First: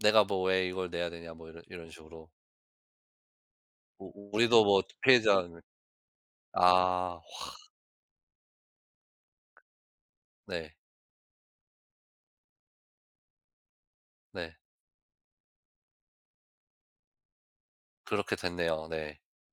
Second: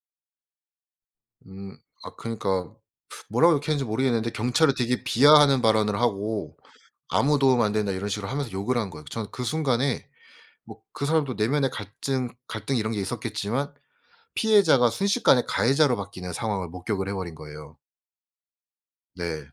"내가 뭐 왜 이걸 내야 되냐." 뭐 이런 음. 이런 아 식으로. 그니까 뭐라고 욕했는지 우 모르겠는데 우리도 경찰을 뭐 되게 편의점 비하하는 발언을 하고 아 와. "아무 도움 안 된다." 이런 식으로 하면서 욕을 한 거예요. 저는 그 순간에 네. 뭐 그 사람도 내면의 갈증 갈등 이런 게 있었겠지만 네. 피해자가 순식간에 가해자로 바뀌는 상황을 목격을 해 버린 거예요. 그렇게 됐네요. 네. 네.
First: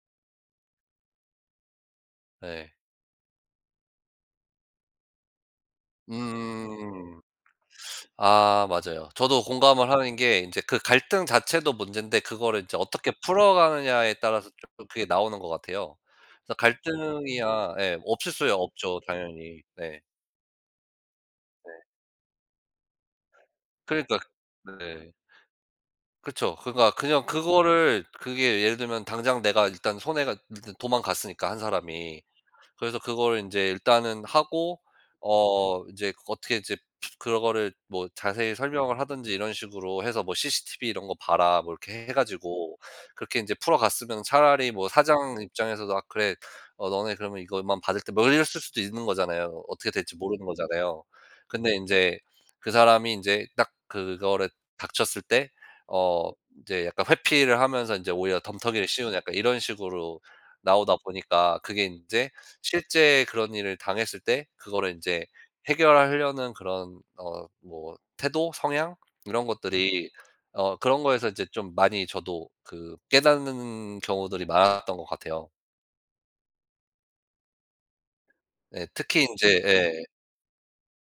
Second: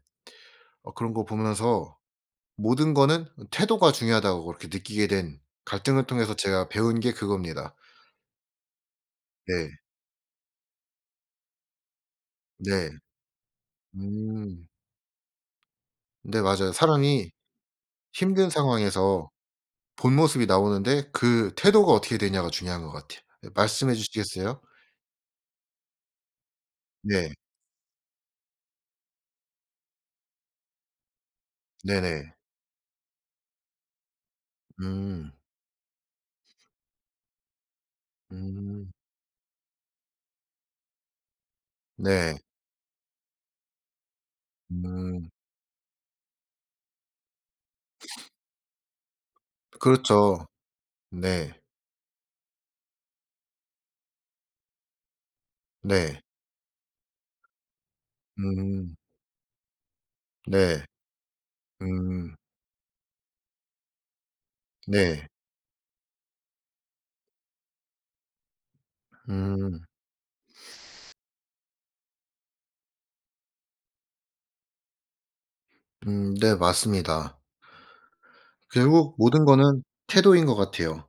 어 그런 거 보면서 네. 모든 거는 태도가 중요하다고 그렇게 느끼게 된 갈등을 통해서 제가 배운 게 음. 그겁니다. 아 맞아요. 저도 예. 공감을 하는 게 인제 그 갈등 자체도 문젠데 그거를 인제 네. 어떻게 풀어가느냐에 따라서 음. 쪼끔 그게 나오는 것 같아요. 네 그래서 맞아요. 사람이 갈등이야 예 없을 힘든 수야 없죠, 상황에서 당연히. 네. 본모습이 나오는데 그 네. 태도가 어떻게 되냐가 중요한 것 같아요. 예 말씀해 그러니까 주시겠어요? 네. 그쵸. 그러니까 그냥 네. 그거를 그게 예를 들면 당장 내가 일단 손해가 일단 도망갔으니까 1 사람이. 네네. 그래서 그거를 인제 일단은 하고 음. 어 인제 그 어떻게 이제 그런 거를 뭐 자세히 음. 설명을 하든지 이런 식으로 해서 뭐 "cctv 이런 거 봐라." 뭐 이렇게 해 네. 가지고 그렇게 인제 풀어갔으면 차라리 뭐 음. 사장 입장에서도 "아 그래 어 너네 그러면 이것만 받을테" 뭐 이랬을 수도 있는 거잖아요. 어떻게 될지 모르는 그렇죠. 거잖아요. 네. 근데 인제 그 사람이 인제 딱 그거를 닥쳤을 때 네. 어 이제 약간 회피를 하면서 인제 오히려 덤터기를 음. 씌우는 약간 이런 식으로 네. 나오다 보니까 그게 인제 음. 실제 그런 일을 당했을 때 그거를 인제 네. 해결하려는 그런 어 뭐 태도 성향 이런 음. 것들이 어 그런 거에서 인제 좀 많이 저도 그 깨닫는 경우들이 많았던 것 같아요. 음 네 맞습니다. 네 결국 특히 모든 인제 거는 예. 태도인 것 같아요.